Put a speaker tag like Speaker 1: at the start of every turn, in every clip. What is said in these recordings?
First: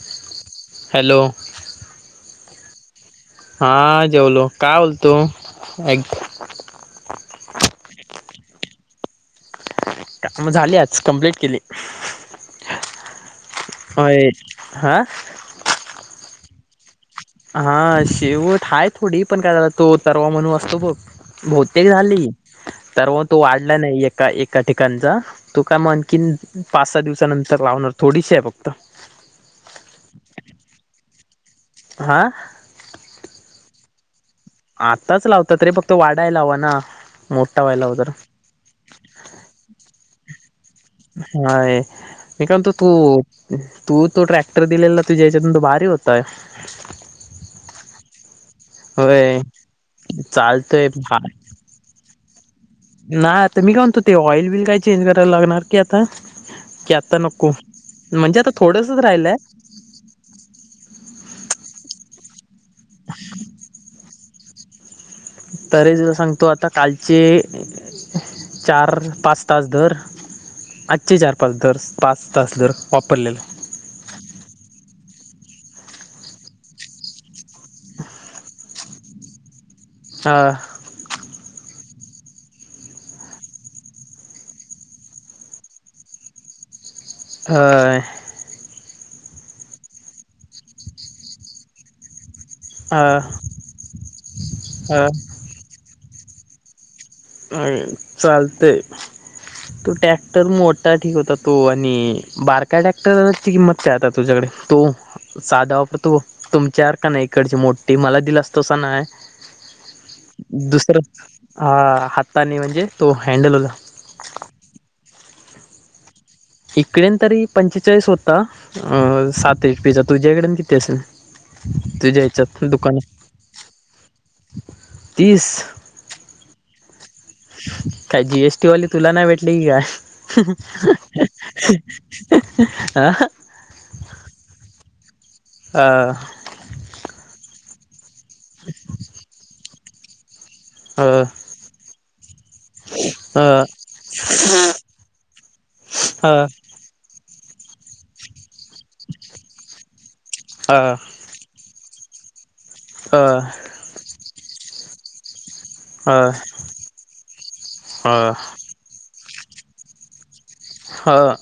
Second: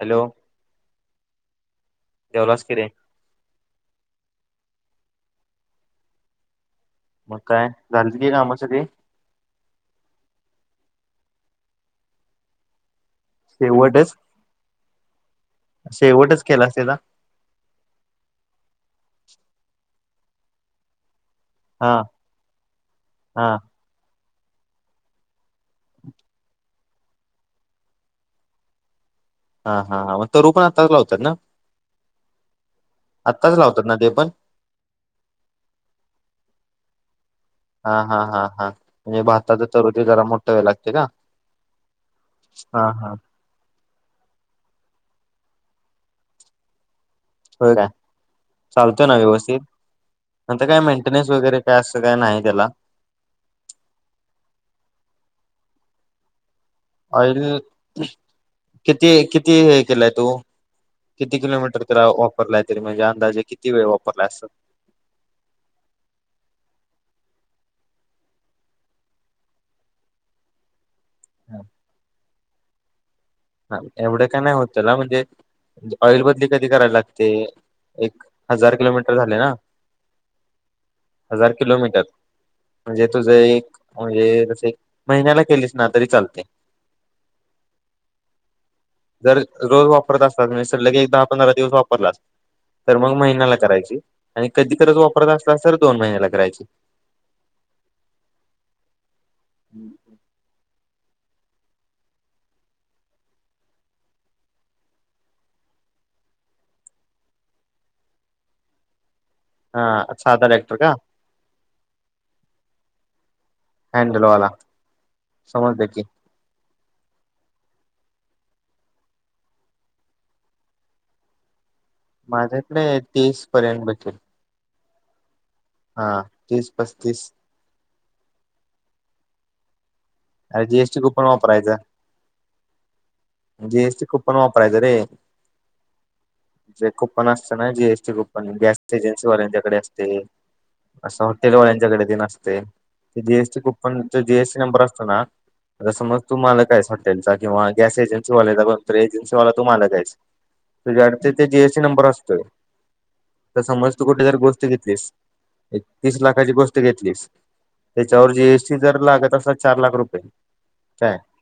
Speaker 1: Hello,
Speaker 2: hello
Speaker 1: जेवलास की रे
Speaker 2: हा जेवलो. काय बोलतो?
Speaker 1: मग काय, झालती काम सगळी
Speaker 2: म झाली आज, कंम्प्लेट केली
Speaker 1: शेवटचं,
Speaker 2: होय हा
Speaker 1: शेवटचं केलास त्याचा
Speaker 2: हा, शेवट हाय थोडी, पण काय झालं, तो तरवा म्हणू असतो बघ बहुतेक
Speaker 1: हा
Speaker 2: झाली, तर वो तो
Speaker 1: हा
Speaker 2: वाढला नाही, एक त्या एका ठिकाणचा, तो काम आणखीन पाच सहा दिवसानंतर लावणार थोडीशी आहे फक्त.
Speaker 1: हा, हा, म तरु पण आताच लावतात ना?
Speaker 2: हा
Speaker 1: आत्ताच लावतात ना? ते पण
Speaker 2: आताच लावतात रे, फक्त वाढायला हवा ना, मोठा व्हायला वगरं
Speaker 1: हा- हा नी भाताचं तरोजे जरा मोठ
Speaker 2: नाय, मी काय म्हणतो
Speaker 1: हा हा
Speaker 2: तू तू तो ट्रॅक्टर दिलेला, तुझ्याहयाच्यातून तो भारी होता.
Speaker 1: व्हय का? चालतोय ना
Speaker 2: होय
Speaker 1: व्यवस्थित, त्यांच काय
Speaker 2: चालतोय
Speaker 1: मेंटेनन्स वगैरे काय, असं काय, नाही त्याला
Speaker 2: नाय, आता मी काय म्हणतो, ते ऑइल बिल काय चेंज कराय लागणार की आता? की आता
Speaker 1: ऑईल
Speaker 2: नको म्हणजे आता थोडसच
Speaker 1: किती
Speaker 2: राहिलय
Speaker 1: किती हे केलाय तो? किती किलोमीटर तर वापरलाय, तरी म्हणजे, अंदाजे किती वेळ वापरलाय असं?
Speaker 2: तरी, तुला सांगतो, आता कालचे चार्रर्र पाच तास धर चे चार-पाच धर्स, पाच तास धर, वापरलेल
Speaker 1: हा, एवढं काय नाय होत, त्याला म्हणजे ऑइल बदली कधी कराय लागते, एक हजार किलोमीटर झाले ना?
Speaker 2: हा
Speaker 1: हजार किलोमीटर म्हणजे तुझं एक, म्हणजे जसे एक महिन्याला केलीस ना, तरी चालते
Speaker 2: होय
Speaker 1: जर रोज वापरत असता तुम्ही सर, लगे एक दहा-पंधराव्या दिवस वापरलास तर मग
Speaker 2: अ
Speaker 1: महिन्याला करायची आणि कधी तरीच वापरत असलास, तर दोन महिन्याला करायची.
Speaker 2: व्हय चालतंय, तो टॅक्टर मोठ त्या ठीक होता, तो आणि बारका ट्रॅक्टरची किंमत काय? आता तुझ्याकडे तो सादा वापतो तुमच्या आरका नाही इकडची मोठी मला दिलासतसा नाय.
Speaker 1: हा साधा ट्रॅक्टर का
Speaker 2: दुसरं हा हाताने म्हणजे तो हँडल होता.
Speaker 1: हॅन्डलवाला, समजल की
Speaker 2: इकडेन तरी, पंचेचाळीस होता अ साते एक पिझ्झा तुझ्याकडेन किती असेल? तुझ्या ह्याच्यात
Speaker 1: माझ्याकडे आहे
Speaker 2: दुकानात
Speaker 1: तीस पर्यंत बचत
Speaker 2: तीस
Speaker 1: हा तीस पस्तीस
Speaker 2: काय जीएसटीवाले तुला नाही भेटले की काय?
Speaker 1: अरे जीएसटी कुपन वापरायचा
Speaker 2: हां.
Speaker 1: जीएसटी कुपन वापरायचं रे.
Speaker 2: आ
Speaker 1: जे कुपन असतं ना जीएसटी कुपन, गॅस एजन्सीवाल्यांच्याकडे असते.
Speaker 2: अ
Speaker 1: असं हॉटेलवाल्यांच्याकडे ते नसतंय. जीएसटी
Speaker 2: अ
Speaker 1: कुपनचं जीएसटी नंबर अस समज आता समज तु
Speaker 2: अ
Speaker 1: मालक आहेस हॉटेलचा किंवा गॅस एजन्सीवाल्याकडे बघ तर एजन्सीवाला तू मालक आहेस,
Speaker 2: अ
Speaker 1: तुझ्याकडे ते जीएसटी नंबर असतोय.
Speaker 2: हा.
Speaker 1: तर समज तू कुठंतरी गोष्ट घेतलीस एक तीस
Speaker 2: अ
Speaker 1: लाखाची गोष्ट घेतलीस,
Speaker 2: अ
Speaker 1: त्याच्यावर जीएसटी जर लागत असंल चार लाख रुपये काय,
Speaker 2: अ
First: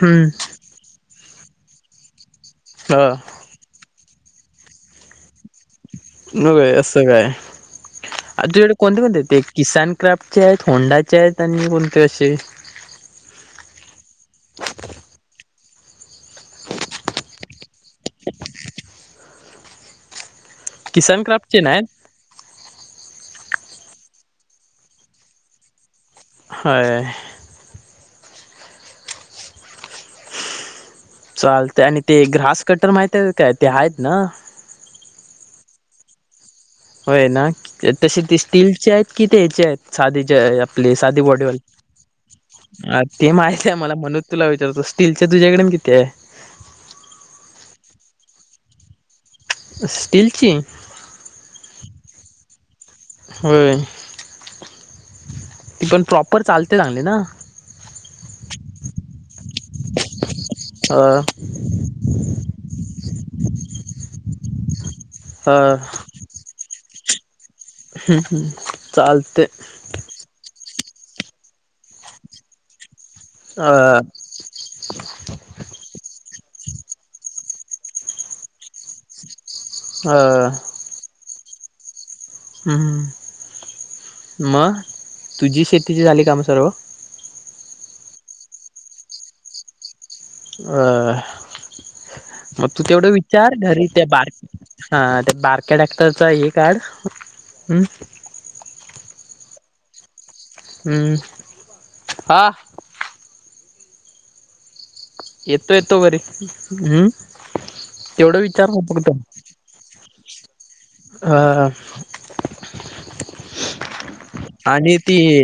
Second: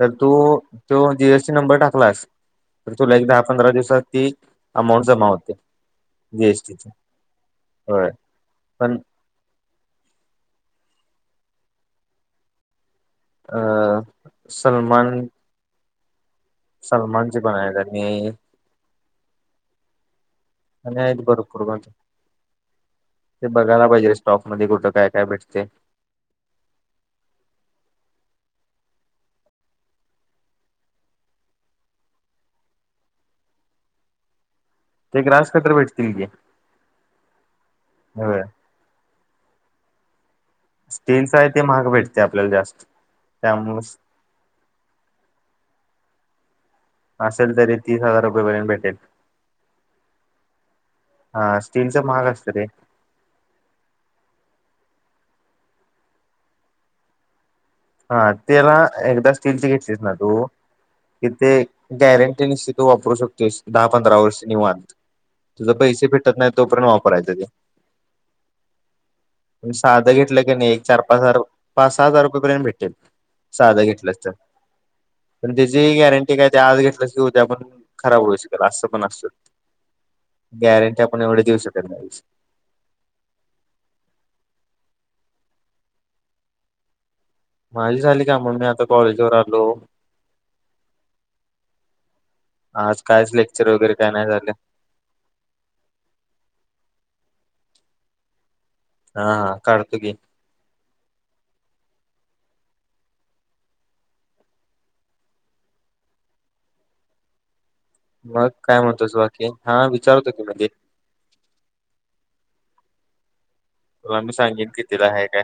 Speaker 1: तर तू तो जीएसटी नंबर टाकलास तर तुला एक दहा पंधरा दिवसात ती अमाऊंट जमा होते.
Speaker 2: होय
Speaker 1: जीएसटीची
Speaker 2: असं काय?
Speaker 1: होय
Speaker 2: तुझ्याकडे
Speaker 1: पण
Speaker 2: कोणते कोणते आहेत ते किसान क्राफ्टचे आहेत, होंडाचे आहेत आणि वन प्लसचे.
Speaker 1: अ सलमान सलमानचे पण आहेत आणि आणि
Speaker 2: किसान
Speaker 1: आहेत
Speaker 2: क्राफ्टचे
Speaker 1: भरपूर गावचे.
Speaker 2: नाहीत
Speaker 1: ते बघयला पाहिजे स्टॉकमध्ये कुठं काय काय भेटते.
Speaker 2: हाय चालतंय आणि ते ग्रास कटर माहित आहे की काय ते आहेत ना?
Speaker 1: ते ग्रास कटर भेटतंय की ते.
Speaker 2: होय ना? तसे ते स्टीलीलचे आहेत, की ते याचे आहेत साधं जे आपले सादी
Speaker 1: स्टीलच
Speaker 2: बॉडी
Speaker 1: आहे
Speaker 2: वाले
Speaker 1: ते महाग भेटते आपल्याला जास्त
Speaker 2: अ ते माहित आहे
Speaker 1: त्यामुळे
Speaker 2: मला म्हणूनच तुला विचारतोय. स्टीलच्या तुझ्याकडे किती आहे?
Speaker 1: असेल तरी तीस हजार रुपयेपर्यंत भेटेल.
Speaker 2: स्टीलची?
Speaker 1: हा स्टीलच महाग असतं रे.
Speaker 2: होय. ते पण प्रॉपर चालते चांगले ना?
Speaker 1: हा ते ना एकदा स्टीलचे घेतलीस ना तू
Speaker 2: अ
Speaker 1: की ते गॅरंटी निश्चित तू वापरू शकतोयस दहा, पंधरा वर्ष निवांत.
Speaker 2: अ
Speaker 1: तुझ पैसे फिट तुटत नाही तोपर्यंत वापरायचं ते.
Speaker 2: हम्म हम्म चालतंय.
Speaker 1: साधं घेतलं की नाही, एक चार पाच हजार पाच सहा हजार रुपयेपर्यंत भेटेल.
Speaker 2: अ
Speaker 1: साधं घेतलंस तर. पण त्याची ही गॅरंटी काय ते आज घेतल्यास की उद्या पण खराब होऊ शकेल असं पण असतं
Speaker 2: अ
Speaker 1: गॅरंटी आपण एवढी देऊ शकत नाही.
Speaker 2: हम्म, मग तुझी शेतीची झाली काम सर्व?
Speaker 1: माझी झाली काम म्हणून मी आता कॉलेजवर आलो.
Speaker 2: अ मग तू
Speaker 1: आज
Speaker 2: तेवढं
Speaker 1: कायच
Speaker 2: विचार
Speaker 1: लेक्चर
Speaker 2: घरी
Speaker 1: वगैरे
Speaker 2: त्या
Speaker 1: काय नाही
Speaker 2: बार
Speaker 1: झालं.
Speaker 2: हा ते बारक्या ट्रॅक्टरचं हे काढं हं
Speaker 1: हा हा काढतो की.
Speaker 2: हम्म हां. येतो येतो बरी, हम्.. तेवढं
Speaker 1: मग
Speaker 2: विचार
Speaker 1: काय
Speaker 2: न फक्त.
Speaker 1: म्हणतोस बाकी हा विचारतो की म्हणजे
Speaker 2: हा.
Speaker 1: तुला मी सांगेन की
Speaker 2: आणि
Speaker 1: तिला
Speaker 2: ती,
Speaker 1: आहे काय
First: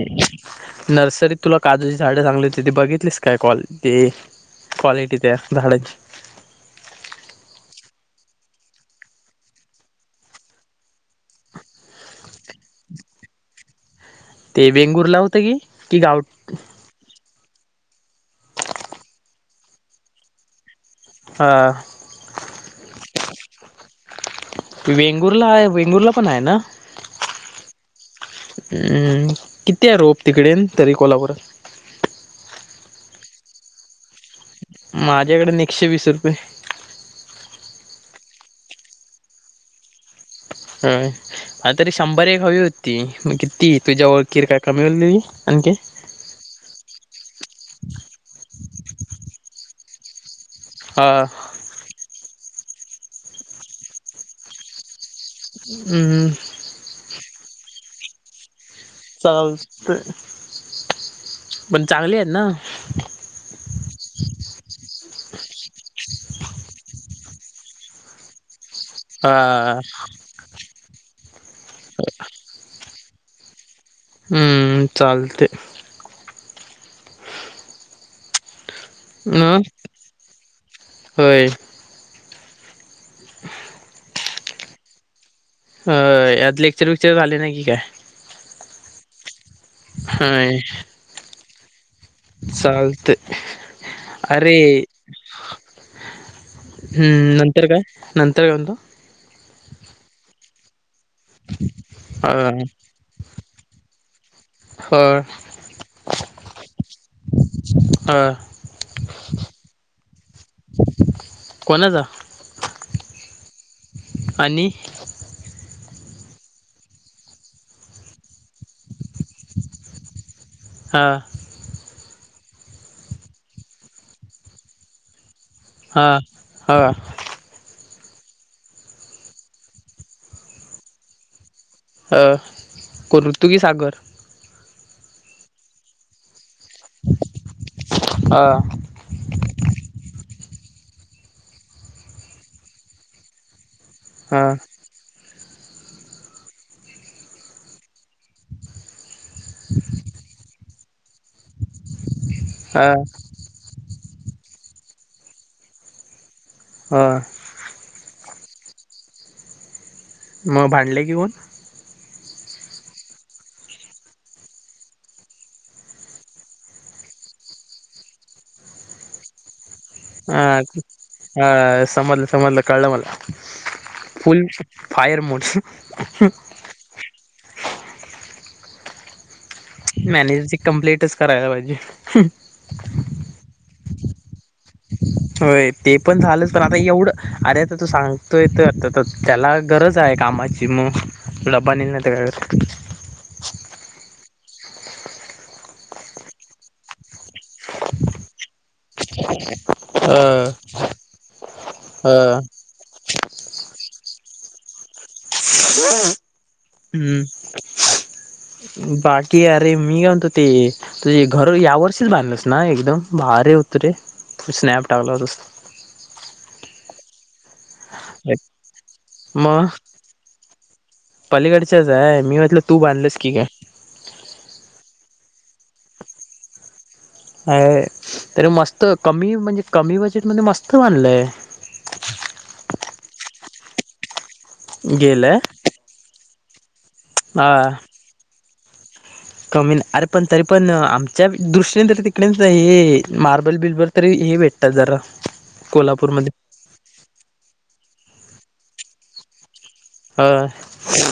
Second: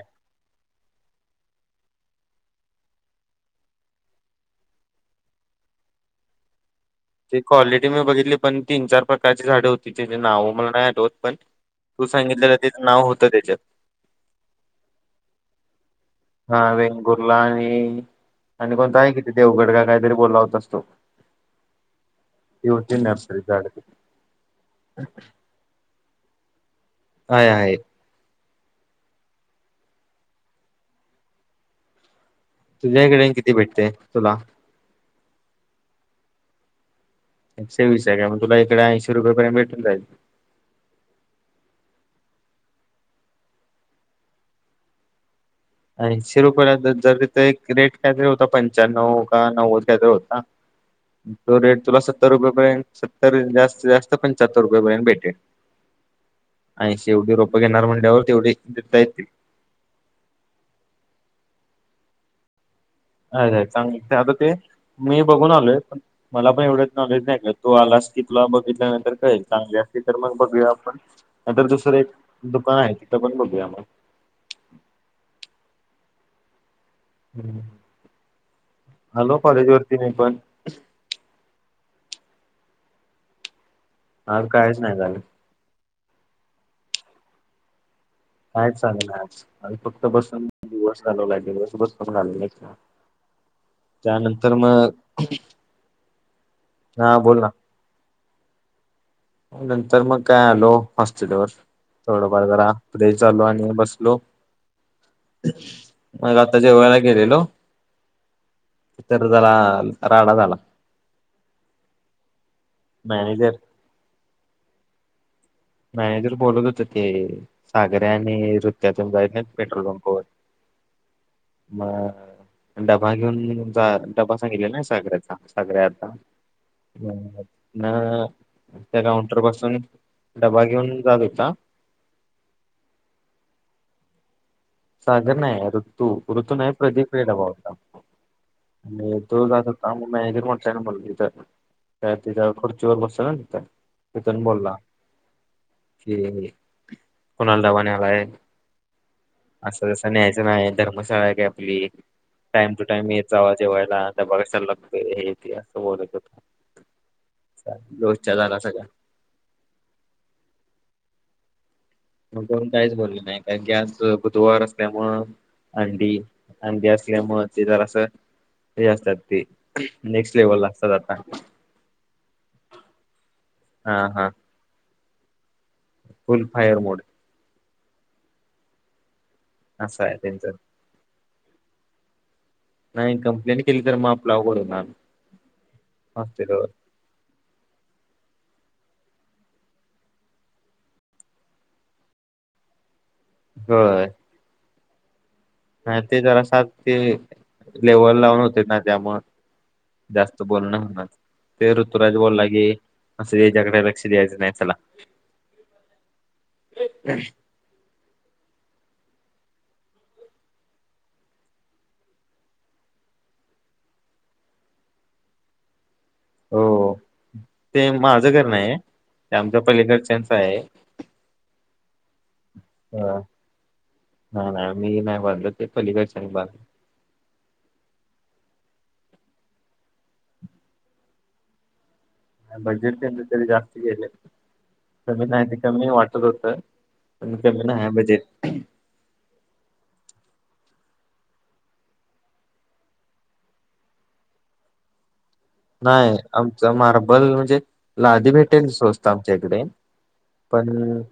Speaker 2: नर्सरीत तुला काजूची झाडं चांगली होती, ती बघितलीस काय कॉल ते. क्वालिटी त्या झाडाची.
Speaker 1: ती क्वालिटी मी बघितली पण तीन चार प्रकारची झाडं होती, त्याची नाव मला नाही आठवत पण. तू सांगितलं तेच नाव होतं त्याच्यात.
Speaker 2: ते वेंगुर्ला होतं की, की गाव
Speaker 1: हा वेंगुर्ला आणि आणि कोणता आहे, किती देवगड का काहीतरी बोलला होतास तू.
Speaker 2: हां.
Speaker 1: मी होती नर्सरीत झाडं.
Speaker 2: वेंगुरला आहे वेंगुरला पण आहे ना.
Speaker 1: हाय हाय.
Speaker 2: हम्म.. किती य त्या रोप, तिकडेन तरी कोल्हापुरात.
Speaker 1: तुझ्याइकडे कितीन भेटते तुला.
Speaker 2: माझ्याकडेन एकशे वीस रुपये.
Speaker 1: एकशे वीस आहे मग तुला, इकडे ऐशी रुपयापर्यंत भेटून जाईल.
Speaker 2: काय. हा तरी शंभर एक हवी होती किती, तुझ्या ओळखीर काय कमी होइली आणखी.
Speaker 1: ऐशी रुपयाला जरी ते रेट कायतरी होता, पंच्याण्णव का नव्वद कायतरी होता.
Speaker 2: हां.
Speaker 1: तो रेट तुला सत्तर रुपयेपर्यंत, सत्तर जास्त जास्त पंचाहत्तर रुपयेपर्यंत भेटेल.
Speaker 2: हम्म.
Speaker 1: ऐशी एवढी रोपं घेणार, म्हंटल्यावर तेवढे देता येत.
Speaker 2: [unintelligible] पण चांगले आहेत ना.
Speaker 1: आहेत आहेत चांगले, आता ते मी बघून आलोय पण, मला पण एवढंच नॉलेज नाही करतो, तू आलास की तुला बघित त्यानंतर कळेल चांगली
Speaker 2: हा
Speaker 1: असतील तर मग बघूया आपण, नाहीतर दुसरं एक दुकान आहे. तिथं पण बघूया मग.
Speaker 2: हम्म चालते.
Speaker 1: हम्म. आलो
Speaker 2: मग
Speaker 1: कॉलेज वरती मी पण.
Speaker 2: होय.
Speaker 1: आज कायच नाही झालं.
Speaker 2: होय आज लेक्चर विक्चर झाले, नाही की काय.
Speaker 1: काय चालेल नाय आज आम्ही फक्त बसून
Speaker 2: होय
Speaker 1: दिवस घालवलाय दिवस भर.
Speaker 2: चालते
Speaker 1: त्यानंतर
Speaker 2: अरे
Speaker 1: मग, हा
Speaker 2: हम्म.
Speaker 1: बोल ना
Speaker 2: नंतर काय, नंतर काय म्हणतो.
Speaker 1: नंतर मग काय आलो हॉस्टेलवर, थोडंफार जरा फ्रेश झालो आणि बसलो.
Speaker 2: हो.
Speaker 1: मग आता जेवायला गेलेलो.
Speaker 2: अ
Speaker 1: तर जरा, राडा झाला.
Speaker 2: कोणाचा,
Speaker 1: मॅनेजर,
Speaker 2: आणि,
Speaker 1: मॅनेजर बोलत होते. सागर्या आणि रूत्या‌ तेन, जायत नाही पेट्रोल पंपावर.
Speaker 2: हां.
Speaker 1: मग डबा घेऊन जा डबा सांगितला ना साखरेचा. सगळ्या
Speaker 2: हा
Speaker 1: आता,
Speaker 2: हा
Speaker 1: ना त्या काउंटर पासून. डबा घेऊन जात होता.
Speaker 2: कृतूगी की सागर.
Speaker 1: सागर नाही ऋतू, ऋतू नाही प्रदीप [unintelligible] होता.
Speaker 2: आ..
Speaker 1: तो जात होता मग मॅनेजर म्हटलंय ना म इथं विचारता. [unintelligible] काय त्याच्या खुर्ची वर बसेल ना त त्या. [unintelligible]
Speaker 2: हा
Speaker 1: तिथून बोलला कि, कोणाला डबा न्हायलाय. असं जस न्यायचं नाही धर्मशाळा आहे काय आपली टाइम टू
Speaker 2: हा
Speaker 1: टाइम एत जाव जेवायला त्या बगाच्या लग् हेेते, असं बोलत होत.
Speaker 2: हा
Speaker 1: रोजच्या झाला सगळा.
Speaker 2: मग भांडले की ऊन.
Speaker 1: [unintelligible] मग करून काहीच बोलले नाही कारण कीज बुधवार असल्यामुळे. अंडी अंडी असल्यामुळ ते जरास अस हे असतात ते नेक्स्ट लेव्हलला
Speaker 2: ह
Speaker 1: असतात आता
Speaker 2: ह समजला समजला कळल मला.
Speaker 1: हा हा
Speaker 2: फायर मोठ
Speaker 1: फुल फायर मोड. असं आहे त्यांचं
Speaker 2: मॅनेजरची कंप्लिटच करायला पाहिजे.
Speaker 1: नाही कंप्लेंट केली तर मग, आपल अवघड होणार.
Speaker 2: होय, ते पण झालंच पण
Speaker 1: हॉस्पिटलवर
Speaker 2: आता एवढं. अरे आता तू सांगतोय तर त्याला गरज आहे कामाची मग. लबा निल नाही त कर.
Speaker 1: होय. हा ते जरा सात ते लेवल लावून होते ना त्यामुळ.
Speaker 2: कर.
Speaker 1: जास्त
Speaker 2: अ
Speaker 1: बोलण होणार ते ऋतुराज
Speaker 2: अ
Speaker 1: बोलला की असं याच्याकडे, लक्ष द्यायचं नाही चला.
Speaker 2: हम्म बाकी अरे, मी काय म्हणतो ते. तुझ घर या वर्षीच बांधलंस ना एकदम भारी हुत रे स्नॅप टाकलातस.
Speaker 1: हो ते माझं घर नाही आहे ते आमच्या
Speaker 2: मग
Speaker 1: पलीकडच्याच आहे.
Speaker 2: पलीकडच्याच आहे, मी म्हटलं तू बांधलस की काय.
Speaker 1: ह नाही मी नाही बांधल ते पलीकडच्या बाध
Speaker 2: अ तरी मस्त कमी म्हणजे कमी बजेटमध्ये मस्त बांधलंय.
Speaker 1: बजेट तेच तरी जास्त गेलं. कमी
Speaker 2: गेलंय
Speaker 1: नाही ते कमी वाटत होतं.
Speaker 2: हा
Speaker 1: नाही हाय बजेट.
Speaker 2: कमी अरे पण तरी पण, आमच्या दृष्टीने तरी तिकडेच हे मार्बल बिल्बल. तरी हे भेटतात जरा.
Speaker 1: नाही
Speaker 2: कोल्हापूरमध्ये
Speaker 1: आमचा मार्बल म्हणजे, लादी भेटेल स्वस्त आमच्या इकडे.
Speaker 2: अ
Speaker 1: पण.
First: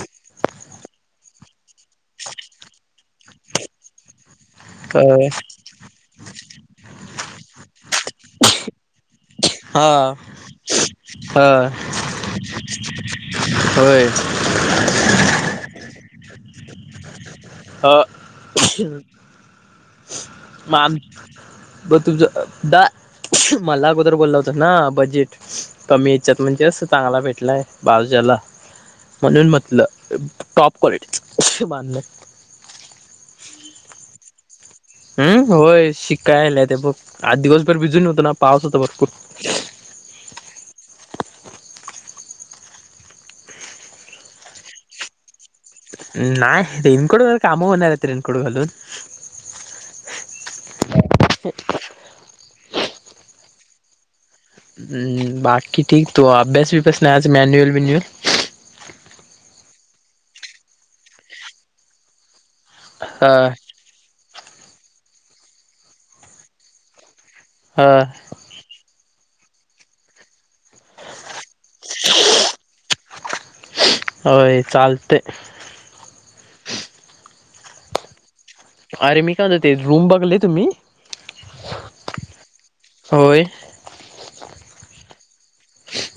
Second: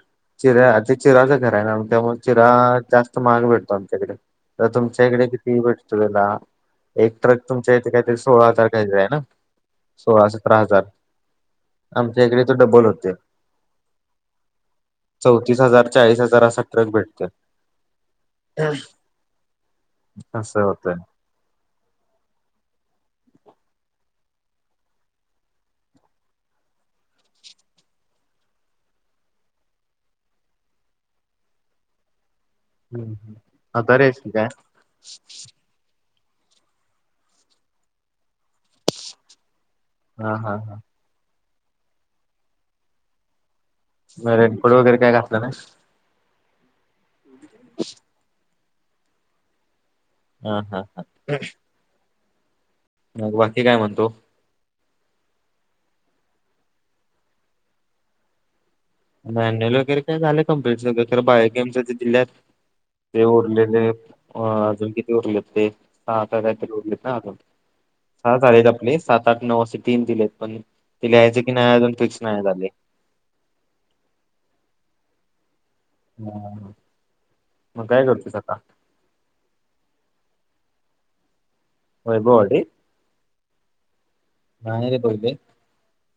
Speaker 1: चिरा्या ते चिराचं घर आहे ना त्यामुळे चिरा जास्त महाग भेटतो आमच्या कड. तर
Speaker 2: अ
Speaker 1: तुमच्या इकडे, किती भेटतो त्याला. एक ट्रक तुमच्या इथे काहीतरी सोळा टाकायचा आहे ना.
Speaker 2: हा
Speaker 1: सोळा सतरा हजार,
Speaker 2: हा
Speaker 1: आमच्या इकडे तर डबल होते.
Speaker 2: होय
Speaker 1: चौतीस हजार चाळीस हजार असा ट्रक भेटतोय.
Speaker 2: अ
Speaker 1: असं होतय
Speaker 2: मान बघ तुमचं द मला अगोदर बोलला होता ना बजेट कमी याच्यात म्हणजे अस चांगला भेटलाय बालजाला. म्हणून म्हटलं टॉप क्वालिटी बांध
Speaker 1: हम्म आदारी हायस की काय.
Speaker 2: हम्म होय शिका‌ यायल्याते बघ. आज दिवसभर भिजून होतो ना पाऊस होता भरपूर.
Speaker 1: हा हा हां. म रेनफोड वगैरे काय घातलं नाही का?
Speaker 2: नाही रेनकोट घालून काम, होणार रेनकोट घालून.
Speaker 1: हा हा हां. मग बाकी, काय म्हणतो.
Speaker 2: हम्म बाकी ठीक. तू अभ्यास वीभ्यास नाही आज मॅन्युअल विन्युअल?
Speaker 1: मॅन्युल वगैरे काय‌ झाले कम्प्लीट सगळं, ‌ खर पण बायोकेमच दिल्यात ते
Speaker 2: हा
Speaker 1: उरलेले आ आजून किती उरलेत ते सहा का काय तरी उरलेत ना अजून?
Speaker 2: हा.
Speaker 1: साहा झालेत आपले सात आठ नऊ असे टीम दिलेत पण ते, लिहायचे की नाही अजून फिक्स नाही झाले.
Speaker 2: होय चालतंय.
Speaker 1: हा. मग काय करतोयस आता?
Speaker 2: अरे मी काय म्हणतोय ते, रूम बगले तुम्ही.
Speaker 1: वैभववाडी?
Speaker 2: होय?
Speaker 1: नाही रे बघले.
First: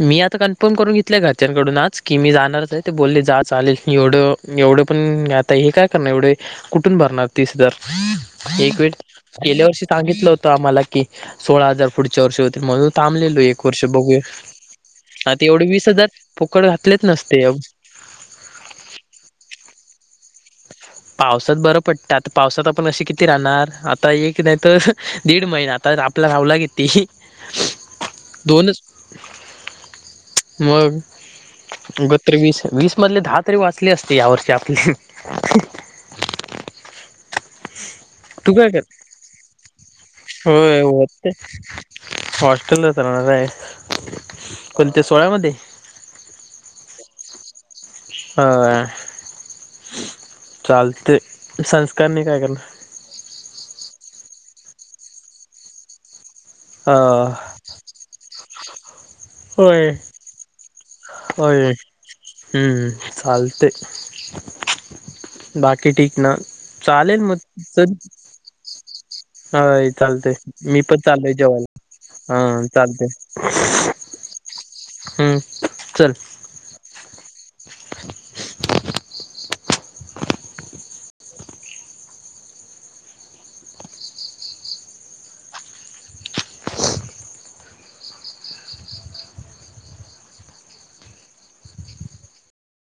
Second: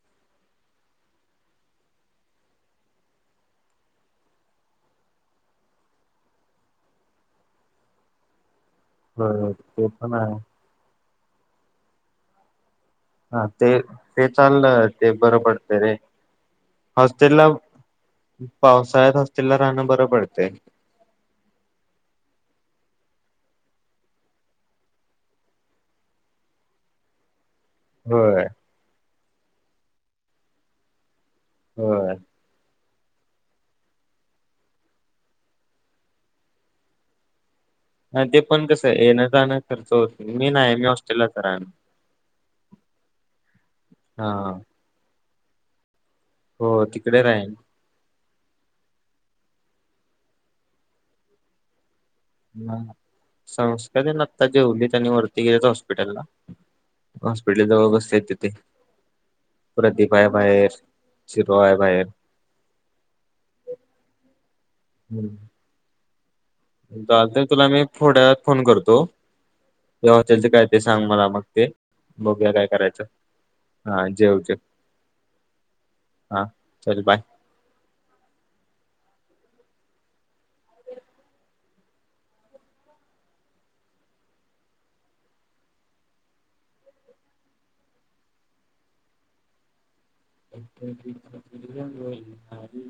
Speaker 2: मी आता कन्फर्म करून घेतलंय घरच्यांकडून आज, की मी जाणारच आहे ते बोलले जा चालेल‌. एवढं एवढं पण आता हे काय करणार एवढे, कुठून भरणार तीस हजार एक वेळ.
Speaker 1: हो
Speaker 2: गेल्या वर्षी
Speaker 1: ते पण
Speaker 2: सांगितलं
Speaker 1: आहे
Speaker 2: होतं आम्हाला की, सोळा हजार पुढच्या वर्षी होतील म्हणून. थाबलेलोय एक वर्ष बघूया.
Speaker 1: आणलं [unintelligible]
Speaker 2: आता एवढे वीस हजार फुकट घातलेच नसते.
Speaker 1: पावसाळयात होस्टेलला राहण बरं पडतंय.
Speaker 2: पावसात बरं पडत. आता पावसात आपण अशे किती राहणार, आता एक नाही तर दिड महीना. आता लावला किती?
Speaker 1: होय.
Speaker 2: [unintelligible] मग
Speaker 1: होय
Speaker 2: गोत्र वीस [unintelligible] मधले दहा तरी वाचले असते यावर्षी आपले.
Speaker 1: नाय ते
Speaker 2: तू
Speaker 1: पण‌
Speaker 2: काय
Speaker 1: कसं
Speaker 2: कर
Speaker 1: ए येन जानयात खर्च होतो मी, नाय
Speaker 2: होय
Speaker 1: मी हॉस्टेल ला
Speaker 2: होते
Speaker 1: राहणार.
Speaker 2: हॉस्टेललाच राहणार आहे,
Speaker 1: हा
Speaker 2: कोणत्या सोळ्यामध्ये.
Speaker 1: हो तिकडे राहीन.
Speaker 2: होय चालतंय. सन्स [unintelligible]
Speaker 1: ह संस्कार हेनं आत्ता जेवली‌त आणि वरती गेलेत हॉस्पिटलला.
Speaker 2: हा.
Speaker 1: ते दोघे बसलेत तिथे,
Speaker 2: होय
Speaker 1: प्रतिभा आहे बाहेर. चिरू
Speaker 2: होय
Speaker 1: आहे बाहेर
Speaker 2: हम्म हम्म चालतंय.
Speaker 1: हम्म.
Speaker 2: बाकी ठिक‌ ना? चालेल मग
Speaker 1: चालतंय तूला मी एक
Speaker 2: चल
Speaker 1: थोड्या वेळात फोन करतो
Speaker 2: होय
Speaker 1: त्या
Speaker 2: चालतंय,
Speaker 1: हॉटेलचं काय ते
Speaker 2: मी पप
Speaker 1: सांग मला
Speaker 2: चाललोय
Speaker 1: मग ते
Speaker 2: जेवायला. हा
Speaker 1: बघूया काय करायचं
Speaker 2: चालतंय,
Speaker 1: हा जेव जेव
Speaker 2: हम्म चल.
Speaker 1: हा चल बाय. [unintelligible]